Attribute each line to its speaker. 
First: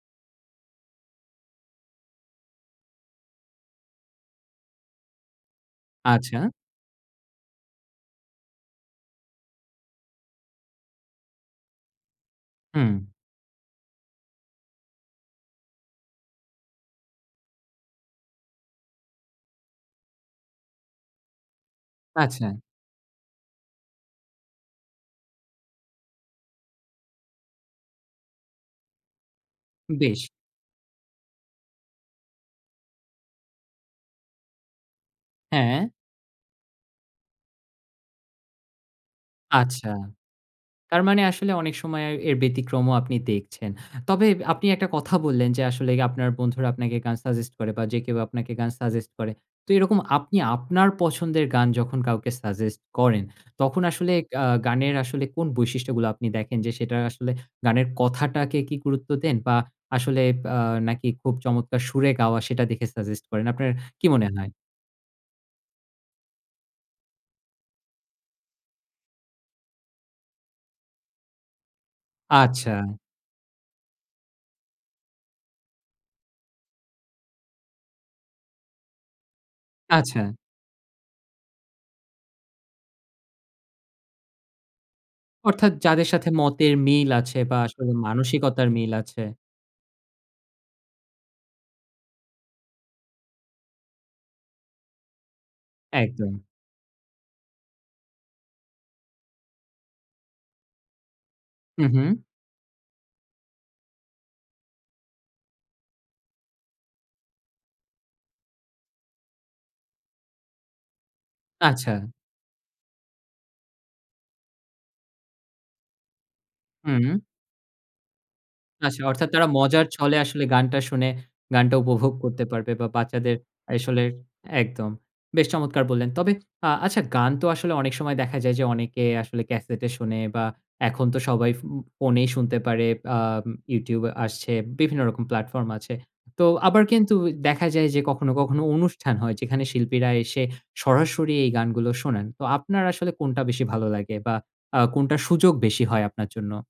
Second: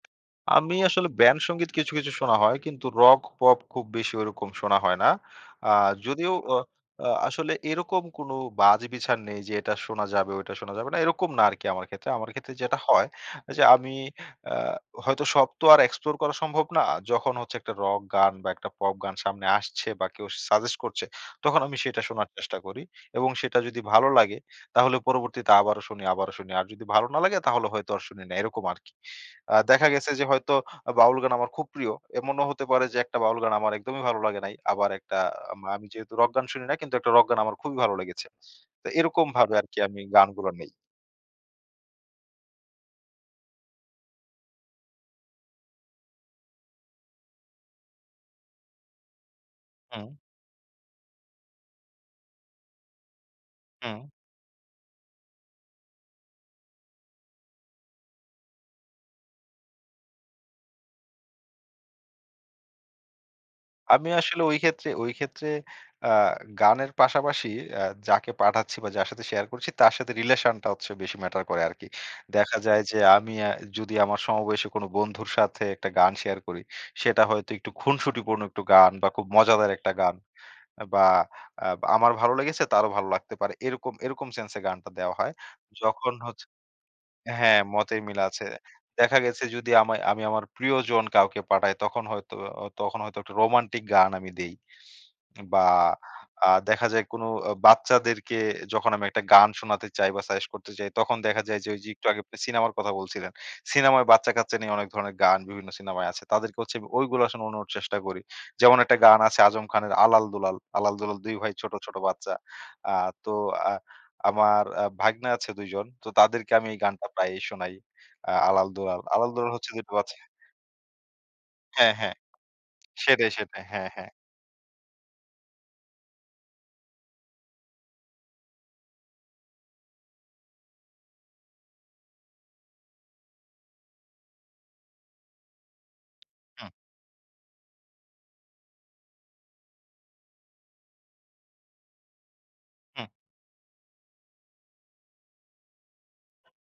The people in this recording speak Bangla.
Speaker 1: আমি আসলে ব্যান্ড সংগীত কিছু, কিছু শোনা হয়। কিন্তু রক, পপ খুব বেশি ঐরকম শোনা হয় না। আ যদিও
Speaker 2: আচ্ছা।
Speaker 1: ও আ আসলে এরকম কোনো বাছবিচার নেই যে এটা শোনা যাবে, ঐটা শোনা যাবে না, এরকম না আরকি আমার ক্ষেত্রে। আমার ক্ষেত্রে যেটা
Speaker 2: হুম।
Speaker 1: হয় যে আমি অ্যা হয়তো সব তো আর এক্সপ্লোর করা সম্ভব না। যখন হচ্ছে একটা রক গান বা, একটা পপ গান সামনে আসছে বা, কেউ সাজেস্ট করছে, তখন আমি সেটা শোনার
Speaker 2: আচ্ছা।
Speaker 1: চেষ্টা করি এবং সেটা যদি ভালো লাগে, তাহলে পরবর্তীতে আবারও শুনি, আবারও শুনি। আর যদি ভালো না লাগে, তাহলে হয়তো আর শুনি না, এরকম আরকি। আ দেখা গেছে
Speaker 2: বেশ।
Speaker 1: যে হয়তো আ বাউল গান আমার খুব প্রিয়। এমনও হতে পারে যে একটা বাউল গান আমার একদমই ভালো লাগে নাই। আবার একটা আ আম আমি
Speaker 2: হ্যাঁ।
Speaker 1: যেহেতু রক গান শুনি না, কিন্তু একটা রক গান আমার খুবই ভালো লেগেছে। তো এরকমভাবে আরকি
Speaker 2: আচ্ছা।
Speaker 1: আমি গানগুলা নেই।
Speaker 2: তার মানে আসলে অনেক সময় আয় এর ব্যতিক্রমও আপনি দেখছেন। তবে আপনি একটা কথা বললেন যে আসলে আপনার বন্ধুরা আপনাকে গান সাজেস্ট করে বা, যে কেউ আপনাকে গান সাজেস্ট করে। তো এরকম
Speaker 1: হুম।
Speaker 2: আপনি আপনার পছন্দের গান যখন কাউকে সাজেস্ট করেন, তখন
Speaker 1: হুম।
Speaker 2: আসলে গা গানের আসলে কোন বৈশিষ্ট্যগুলো আপনি দেখেন? যে সেটা আসলে গানের কথাটাকে কি গুরুত্ব দেন বা, আসলে আ নাকি খুব চমৎকার সুরে গাওয়া, সেটা দেখে সাজেস্ট করেন? আপনার কী
Speaker 1: আমি
Speaker 2: মনে
Speaker 1: আসলে
Speaker 2: হয়?
Speaker 1: ঐক্ষেত্রে ঐক্ষেত্রে আ গানের পাশাপাশি আ যাকে পাঠাচ্ছি বা, যার সাথে শেয়ার করছি, তার সাথে রিলেশনটা হচ্ছে বেশি ম্যাটার করে আরকি। দেখা যায়
Speaker 2: আচ্ছা।
Speaker 1: যে আমি অ্যা যদি আমার সমবয়সী কোনো বন্ধুর সাথে একটা গান শেয়ার করি, সেটা হয়তো একটু খুনসুটিপূর্ণ একটু গান বা, খুব মজাদার একটা গান।
Speaker 2: আচ্ছা।
Speaker 1: বা, আ আমার ভালো লেগেছে, তারও ভালো লাগতে পারে, এরকম এরকম সেন্সে গানটা দেয়া হয়।
Speaker 2: অর্থাৎ, যাদের
Speaker 1: যখন
Speaker 2: সাথে
Speaker 1: হচ্ছে
Speaker 2: মতের মিল আছে বা,
Speaker 1: হ্যাঁ,
Speaker 2: আসলে
Speaker 1: মতের মিল আছে।
Speaker 2: মানসিকতার মিল
Speaker 1: দেখা
Speaker 2: আছে।
Speaker 1: গেছে যদি আমায় আমি আমার প্রিয়জন কাউকে পাঠাই, তখন হয়তো অ তখন হয়তো একটা রোমান্টিক গান আমি দেই। বা,
Speaker 2: একদম।
Speaker 1: আ দেখা যায় কোনো অ বাচ্চাদেরকে যখন আমি একটা গান শোনাতে চাই বা, সাজেস্ট করতে চাই, তখন দেখা যায় যে
Speaker 2: হু,
Speaker 1: ঐযে একটু
Speaker 2: হুম।
Speaker 1: আগে আপনি সিনেমার কথা বলছিলেন, সিনেমায় বাচ্চা-কাচ্চা নিয়ে অনেক ধরনের গান বিভিন্ন সিনেমায় আছে, তাদেরকে হচ্ছে ঐগুলা শুনানোর চেষ্টা করি। যেমন একটা গান আছে আজম খানের 'আলাল দুলাল।' আলাল, দুলাল ২ ভাই। ছোট,
Speaker 2: আচ্ছা।
Speaker 1: ছোট বাচ্চা। আ তো আ আমার আ ভাইগনা আছে ২ জন। তো তাদেরকে আমি এই গানটা
Speaker 2: হুম।
Speaker 1: প্রায়ই শোনাই, আ আলাল
Speaker 2: আচ্ছা।
Speaker 1: দুলাল।
Speaker 2: অর্থাৎ,
Speaker 1: আলাল
Speaker 2: তারা
Speaker 1: দুলাল হচ্ছে।
Speaker 2: মজার ছলে
Speaker 1: [unintelligible]
Speaker 2: আসলে গানটা শুনে গানটা
Speaker 1: হ্যাঁ,
Speaker 2: উপভোগ
Speaker 1: হ্যাঁ।
Speaker 2: করতে পারবে বা,
Speaker 1: সেটাই,
Speaker 2: বাচ্চাদের
Speaker 1: সেটাই। হ্যাঁ,
Speaker 2: আসলে
Speaker 1: হ্যাঁ।
Speaker 2: একদম। বেশ চমৎকার বললেন। তবে আ আচ্ছা, গান তো আসলে অনেক সময় দেখা যায় যে অনেকে আসলে ক্যাসেটে শুনে বা, এখন তো সবাই ফো ফোনেই শুনতে পারে, বা আম YouTube আসছে, বিভিন্ন রকম প্ল্যাটফর্ম আছে। তো
Speaker 1: হুম।
Speaker 2: আবার কিন্তু ও দেখা যায় যে কখনো, কখনো অনুষ্ঠান হয়, যেখানে শিল্পীরা এসে সরাসরি এই গানগুলো শোনান। তো আপনার
Speaker 1: হুম।
Speaker 2: আসলে কোনটা বেশি ভালো লাগে বা, আ কোনটা সুযোগ বেশি হয় আপনার জন্য?